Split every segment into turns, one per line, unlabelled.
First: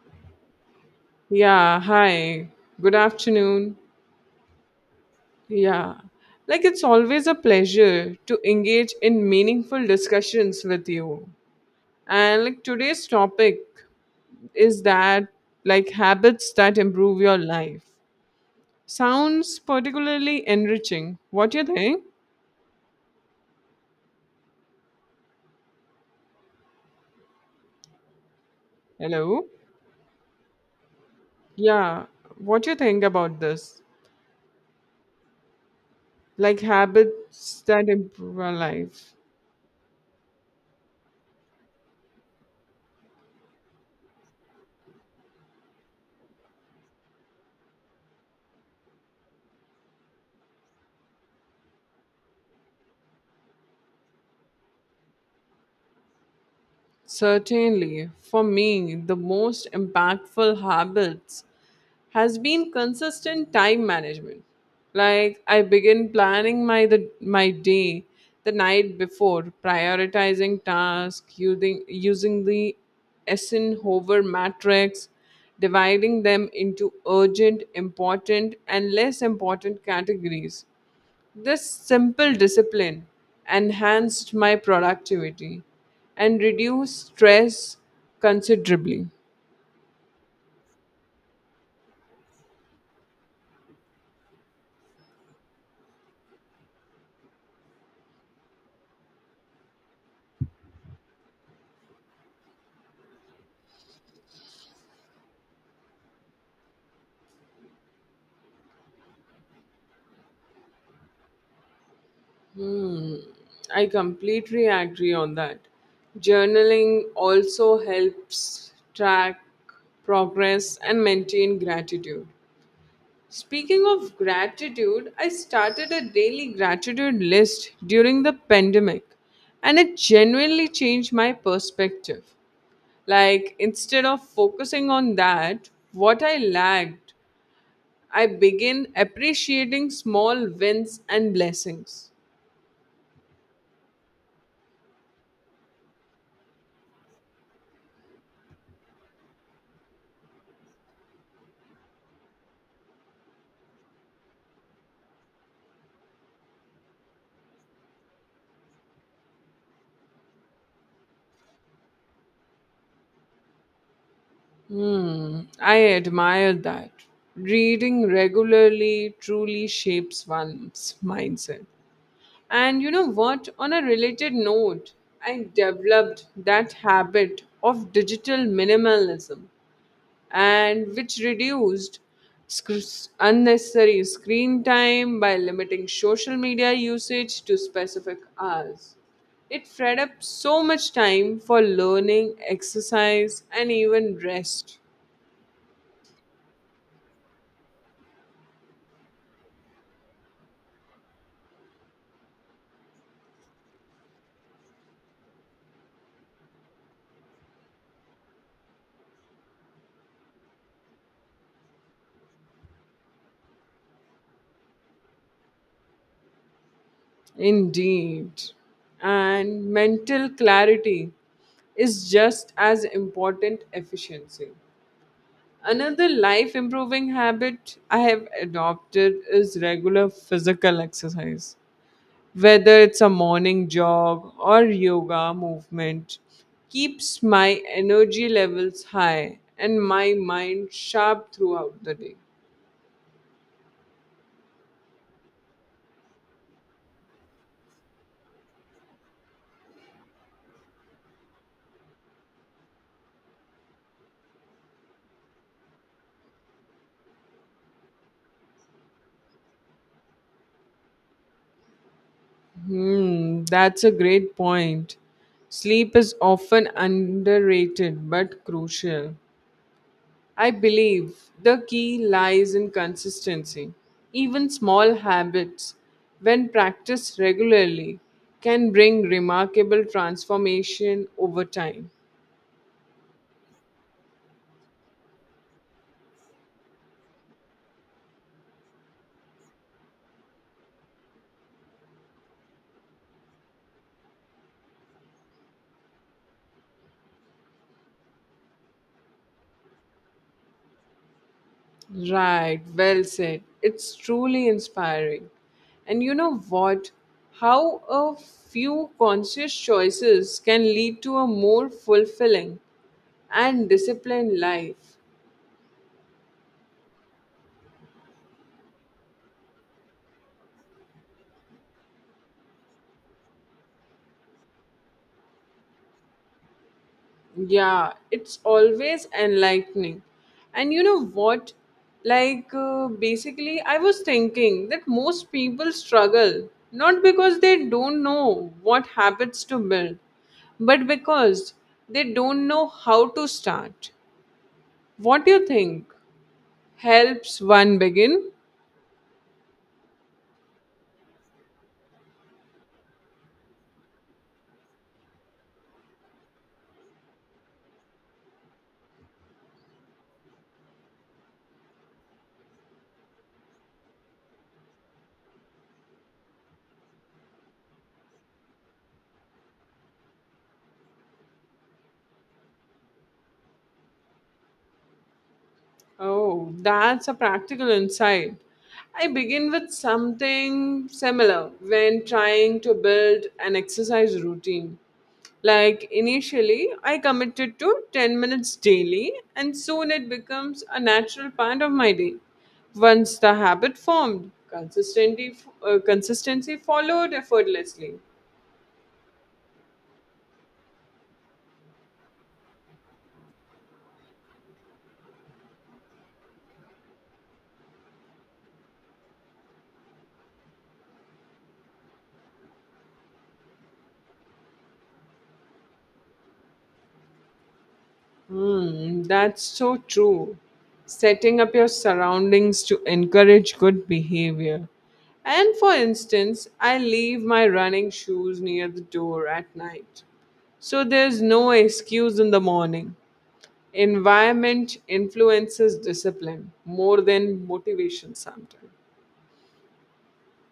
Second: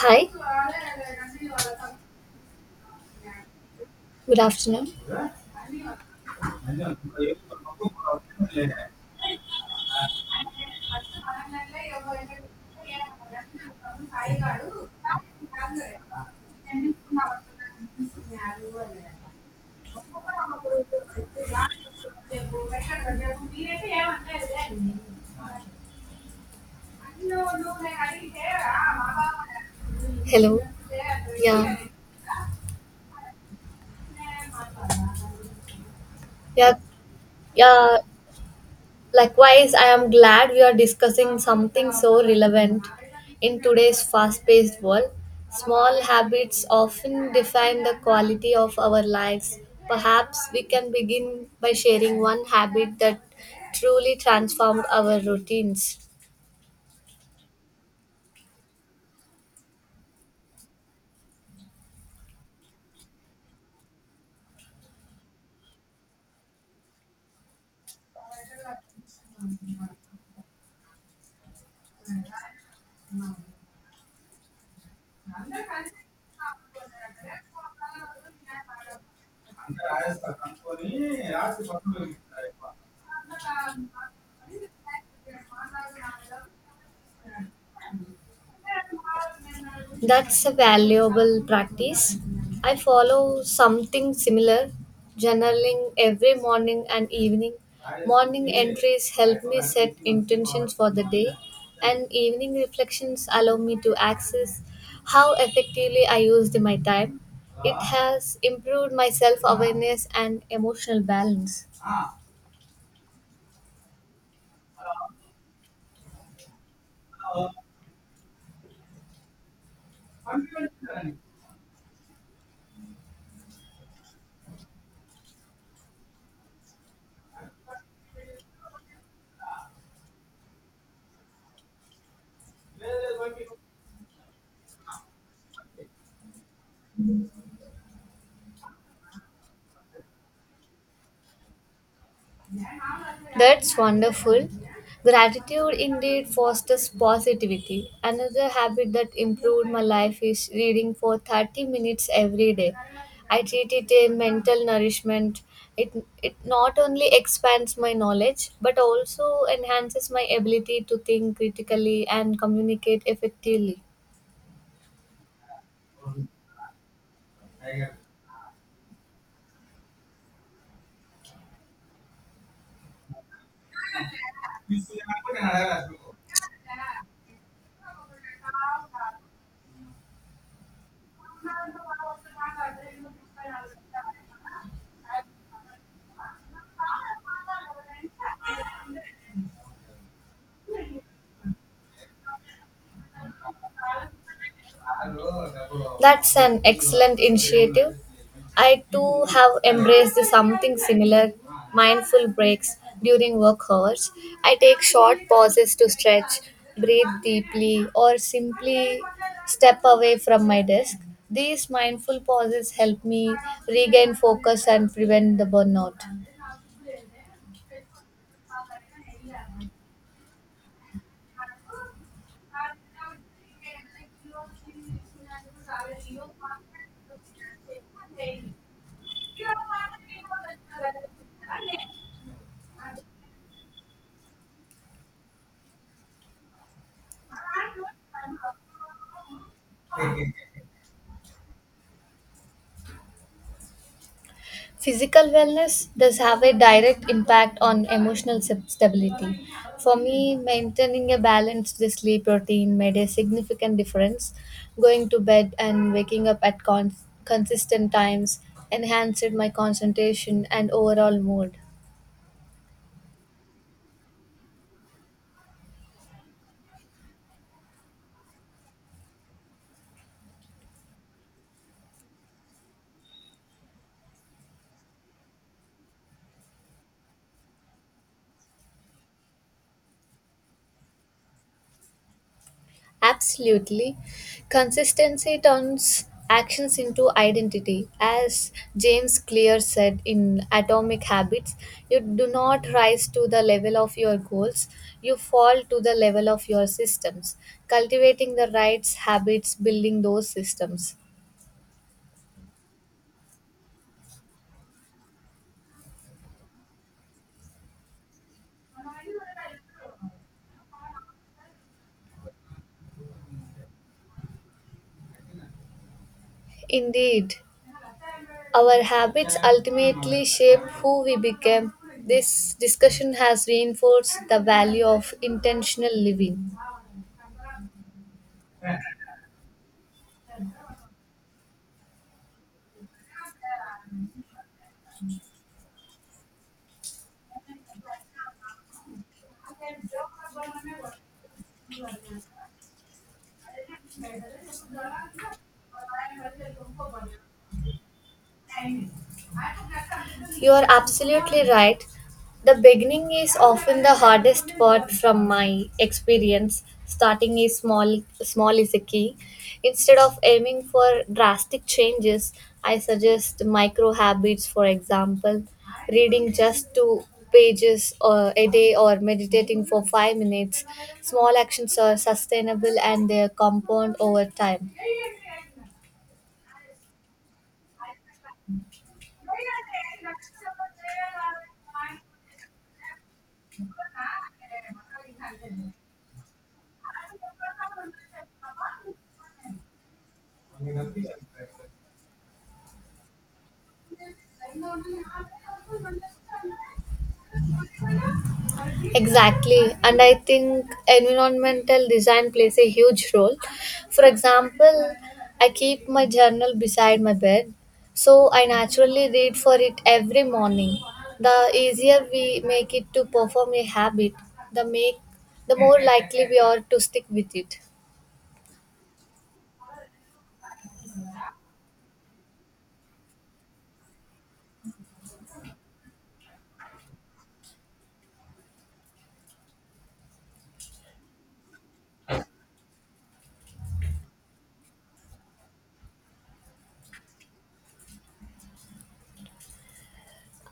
Hi,
Yeah, hi. Good afternoon.
good afternoon.
Yeah. Like it's always a pleasure to engage in meaningful discussions with you. And like today's topic is that like habits that improve your life. Sounds particularly enriching. What do you think? Hello?
Hello. Yeah.
Yeah. What do you think about this? Like
Yeah.
habits that
Yeah.
improve our life.
Likewise, I am glad we are discussing something so relevant in today's fast paced world. Small habits often define the quality of our lives. Perhaps we can begin by sharing one habit that truly transformed our routines.
Certainly, for me, the most impactful habits has been consistent time management. Like I begin planning my day the night before, prioritizing tasks using the Eisenhower matrix, dividing them into urgent, important, and less important categories. This simple discipline enhanced my productivity and reduced stress considerably.
That's a valuable practice. I follow something similar, journaling every morning and evening. Morning entries help me set intentions for the day, and evening reflections allow me to access how effectively I used my time. It has improved my self awareness and emotional balance.
Hmm, I completely agree on that. Journaling also helps track progress and maintain gratitude. Speaking of gratitude, I started a daily gratitude list during the pandemic and it genuinely changed my perspective. Like, instead of focusing on that, what I lacked, I began appreciating small wins and blessings.
That's wonderful. Gratitude indeed fosters positivity. Another habit that improved my life is reading for 30 minutes every day. I treat it a mental nourishment. It, it not only expands my knowledge but also enhances my ability to think critically and communicate effectively.
Hmm, I admire that. Reading regularly truly shapes one's mindset. And you know what? On a related note, I developed that habit of digital minimalism, and which reduced unnecessary screen time by limiting social media usage to specific hours. It freed up so much time for learning, exercise, and even rest.
That's an excellent initiative. I too have embraced something similar mindful breaks during work hours. I take short pauses to stretch, breathe deeply, or simply step away from my desk. These mindful pauses help me regain focus and prevent the burnout.
Indeed. And mental clarity is just as important efficiency. Another life improving habit I have adopted is regular physical exercise, whether it's a morning jog or yoga movement, keeps my energy levels high and my mind sharp throughout the day.
Physical wellness does have a direct impact on emotional stability. For me, maintaining a balanced sleep routine made a significant difference. Going to bed and waking up at consistent times enhanced my concentration and overall mood.
Hmm, that's a great point. Sleep is often underrated but crucial. I believe the key lies in consistency. Even small habits, when practiced regularly, can bring remarkable transformation over time.
Absolutely. Consistency turns actions into identity. As James Clear said in Atomic Habits, you do not rise to the level of your goals, you fall to the level of your systems. Cultivating the right habits, building those systems.
Right, well said. It's truly inspiring. And you know what? How a few conscious choices can lead to a more fulfilling and disciplined life.
Indeed, our habits ultimately shape who we become. This discussion has reinforced the value of intentional living.
Yeah, it's always enlightening. And you know what? Like, basically, I was thinking that most people struggle not because they don't know what habits to build, but because they don't know how to start. What do you think helps one begin?
You are absolutely right. The beginning is often the hardest part from my experience. Starting is small small is a key. Instead of aiming for drastic changes, I suggest micro habits, for example, reading just two pages a day or meditating for 5 minutes. Small actions are sustainable and they compound over time.
Oh, that's a practical insight. I begin with something similar when trying to build an exercise routine. Like initially, I committed to 10 minutes daily, and soon it becomes a natural part of my day. Once the habit formed, consistency followed effortlessly.
Exactly, and I think environmental design plays a huge role. For example, I keep my journal beside my bed, so I naturally read for it every morning. The easier we make it to perform a habit, the make the more likely we are to stick with it.
Hmm, that's so true. Setting up your surroundings to encourage good behavior. And for instance, I leave my running shoes near the door at night. So there's no excuse in the morning. Environment influences discipline more than motivation sometimes.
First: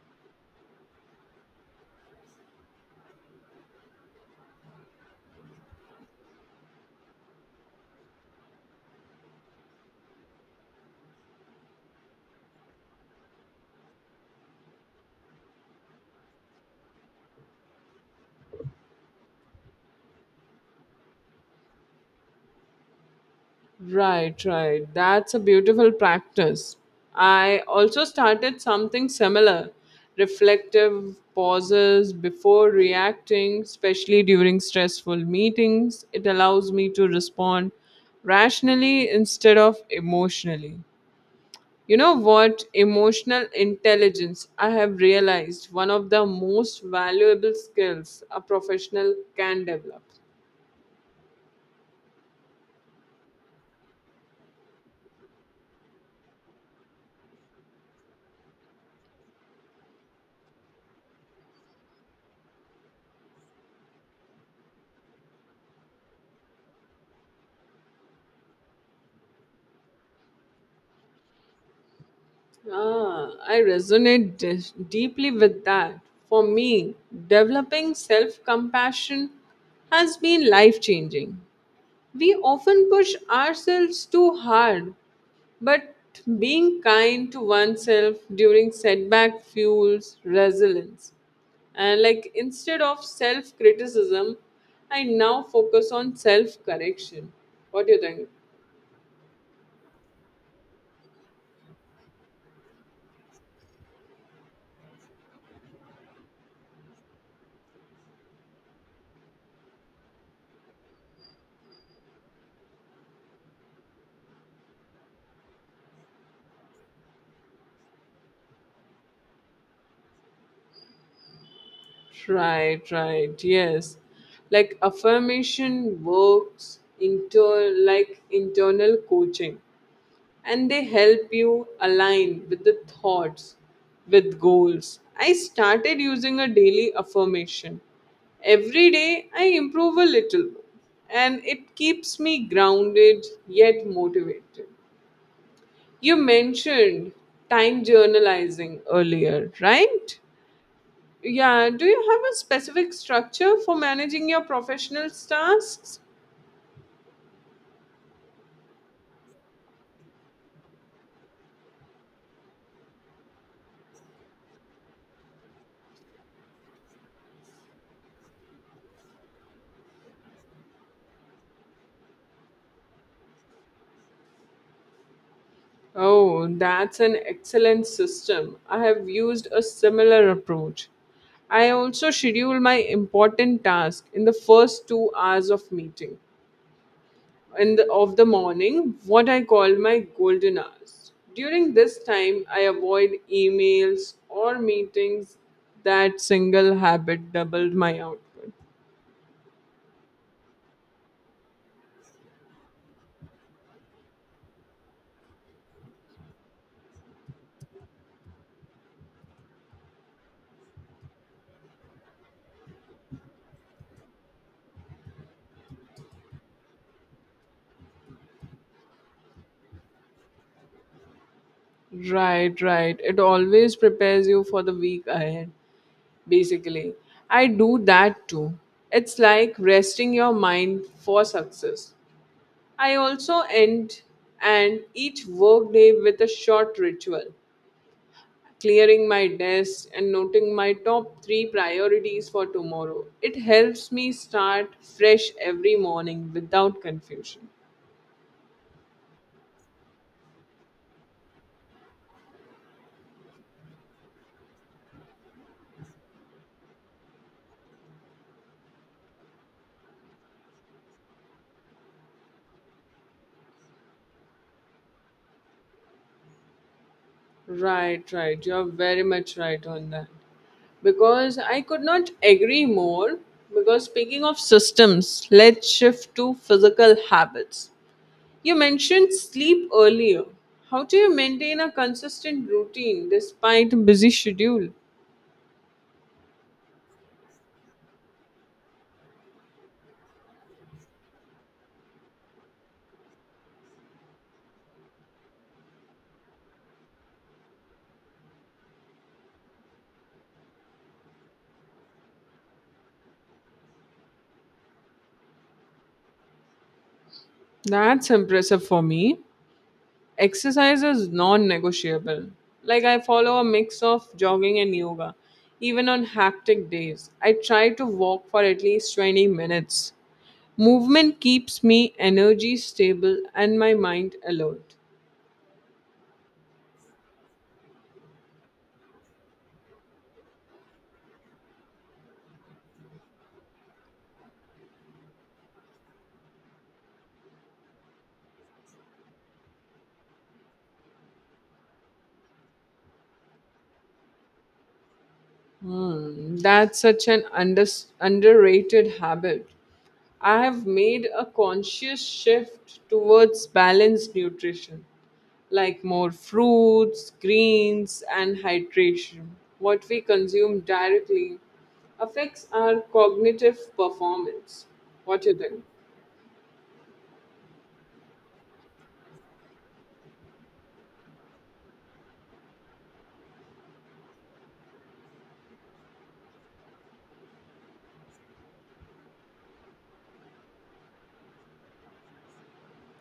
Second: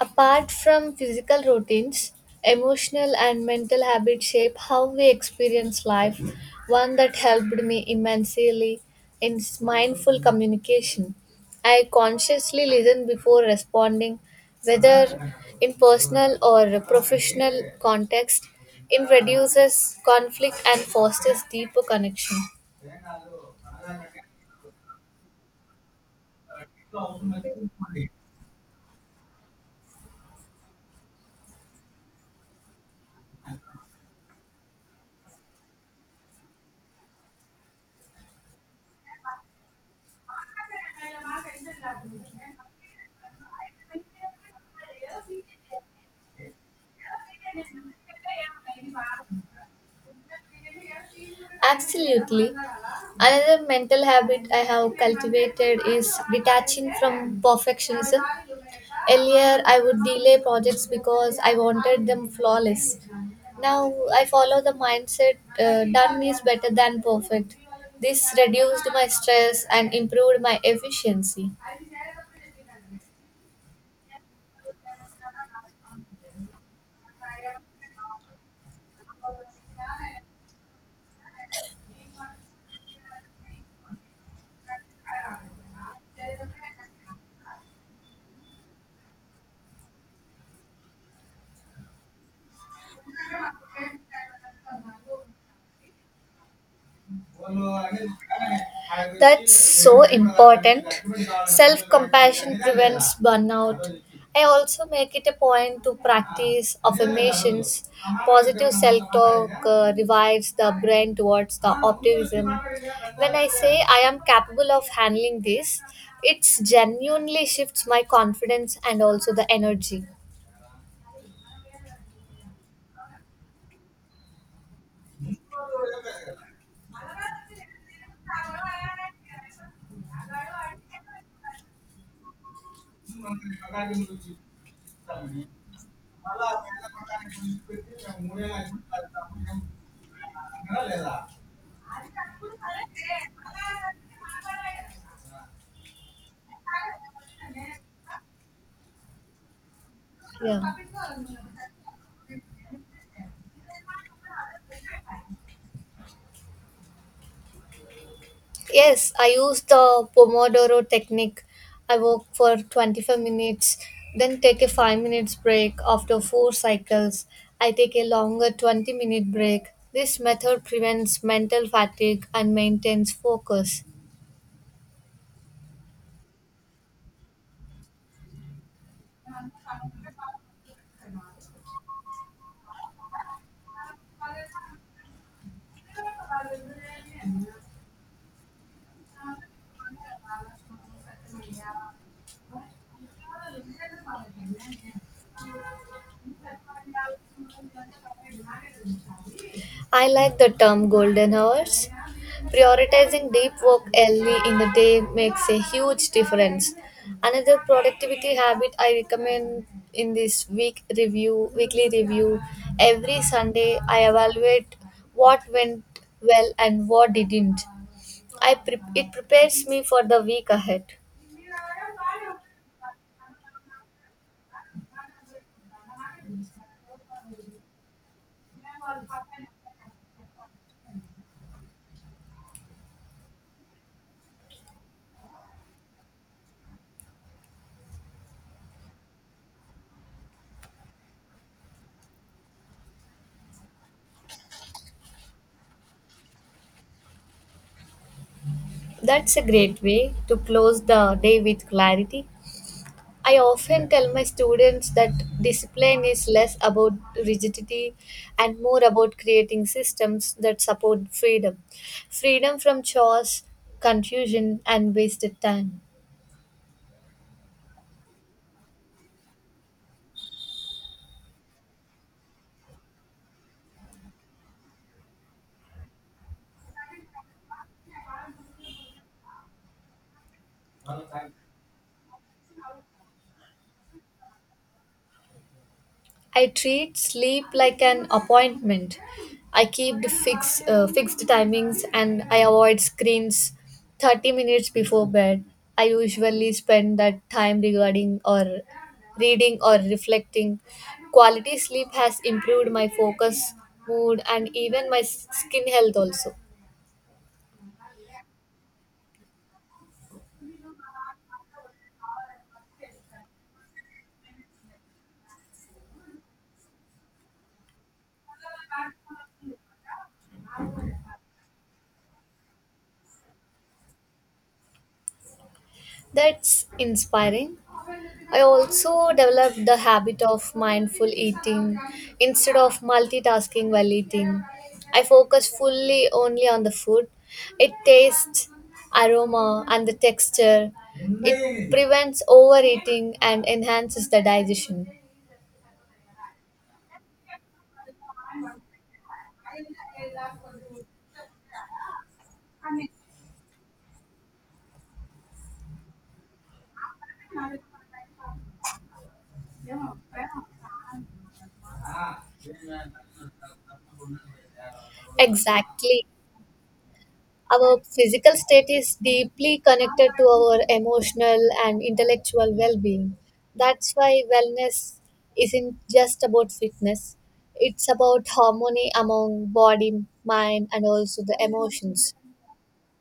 Apart from physical routines, emotional and mental habits shape how we experience life. One that helped me immensely is mindful communication. I consciously listen before responding, whether in personal or professional context. It reduces conflict and fosters deeper connection.
Right, right. That's a beautiful practice. I also started something similar, reflective pauses before reacting, especially during stressful meetings. It allows me to respond rationally instead of emotionally. You know what? Emotional intelligence, I have realized one of the most valuable skills a professional can develop.
Absolutely. Another mental habit I have cultivated is detaching from perfectionism. Earlier, I would delay projects because I wanted them flawless. Now, I follow the mindset done is better than perfect. This reduced my stress and improved my efficiency.
Ah, I resonate deeply with that. For me, developing self compassion has been life changing. We often push ourselves too hard, but being kind to oneself during setback fuels resilience. And like instead of self criticism, I now focus on self correction. What do you think?
That's so important. Self compassion prevents burnout. I also make it a point to practice affirmations. Positive self talk revives the brain towards the optimism. When I say I am capable of handling this, it genuinely shifts my confidence and also the energy.
Right, right, yes. Like affirmation works into like internal coaching and they help you align with the thoughts, with goals. I started using a daily affirmation. Every day I improve a little and it keeps me grounded yet motivated. You mentioned time journalizing earlier, right?
Yeah.
Yeah, do you have a specific structure for managing your professional tasks?
Yes, I use the Pomodoro technique. I work for 25 minutes, then take a 5 minutes break after 4 cycles. I take a longer 20-minute break. This method prevents mental fatigue and maintains focus.
Oh, that's an excellent system. I have used a similar approach. I also schedule my important task in the first 2 hours of meeting of the morning, what I call my golden hours. During this time, I avoid emails or meetings. That single habit doubled my output.
I like the term golden hours. Prioritizing deep work early in the day makes a huge difference. Another productivity habit I recommend in this week review, weekly review, every Sunday I evaluate what went well and what didn't. It prepares me for the week ahead.
Right, right. It always prepares you for the week ahead, basically. I do that too. It's like resting your mind for success. I also end and each workday with a short ritual, clearing my desk and noting my top three priorities for tomorrow. It helps me start fresh every morning without confusion.
That's a great way to close the day with clarity. I often tell my students that discipline is less about rigidity and more about creating systems that support freedom freedom from chores, confusion, and wasted time.
Right, right. You're very much right on that. Because I could not agree more. Because speaking of systems, let's shift to physical habits. You mentioned sleep earlier. How do you maintain a consistent routine despite a busy schedule?
I treat sleep like an appointment. I keep the fixed timings and I avoid screens 30 minutes before bed. I usually spend that time regarding or reading or reflecting. Quality sleep has improved my focus, mood, and even my skin health also.
That's impressive. For me, exercise is non negotiable. Like, I follow a mix of jogging and yoga. Even on hectic days, I try to walk for at least 20 minutes. Movement keeps me energy stable and my mind alert.
That's inspiring. I also developed the habit of mindful eating instead of multitasking while eating. I focus fully only on the food, its taste, aroma, and the texture. It prevents overeating and enhances the digestion.
Hmm, that's such an underrated habit. I have made a conscious shift towards balanced nutrition, like more fruits, greens, and hydration. What we consume directly affects our cognitive performance. What do you think?
Exactly. Our physical state is deeply connected to our emotional and intellectual well being. That's why wellness isn't just about fitness, it's about harmony among body, mind, and also the emotions.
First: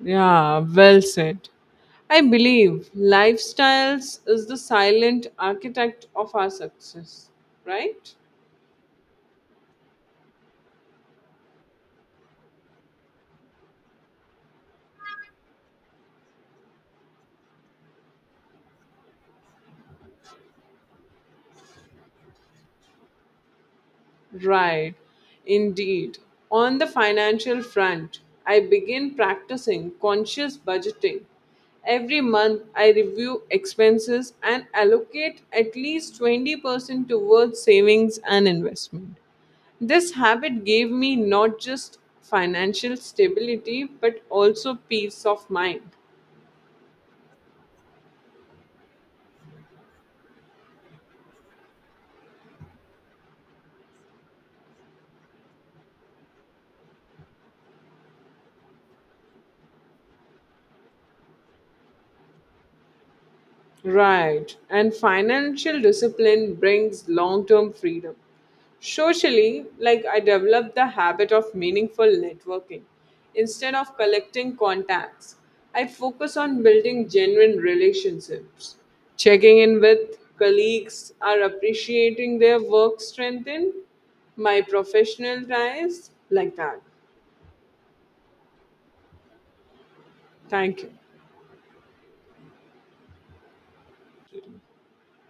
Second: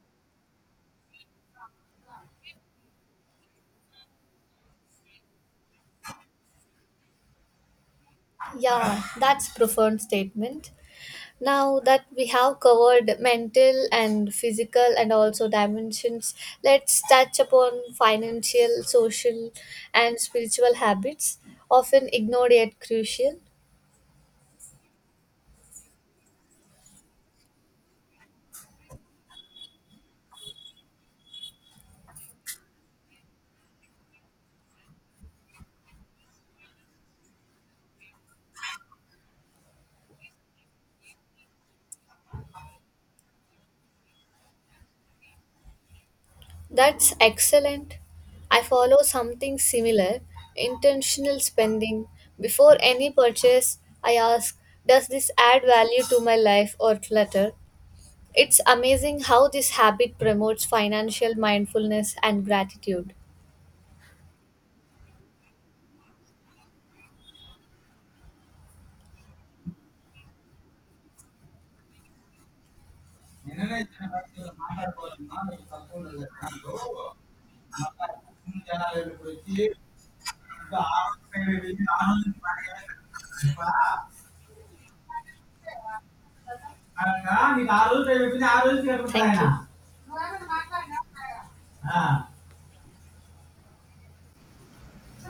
Yeah, well said. I believe lifestyles is the silent architect of our success, right?
Yeah, that's profound statement. Now that we have covered mental and physical and also dimensions, let's touch upon financial, social, and spiritual habits often ignored yet crucial.
Right, indeed. On the financial front, I begin practicing conscious budgeting. Every month, I review expenses and allocate at least 20% towards savings and investment. This habit gave me not just financial stability but also peace of mind.
That's excellent. I follow something similar, intentional spending. Before any purchase, I ask, does this add value to my life or clutter? It's amazing how this habit promotes financial mindfulness and gratitude.
Right. And financial discipline brings long term freedom. Socially, like I developed the habit of meaningful networking. Instead of collecting contacts, I focus on building genuine relationships, checking in with colleagues, are appreciating their work strengthen my professional ties like that.
Thank you.
Thank you.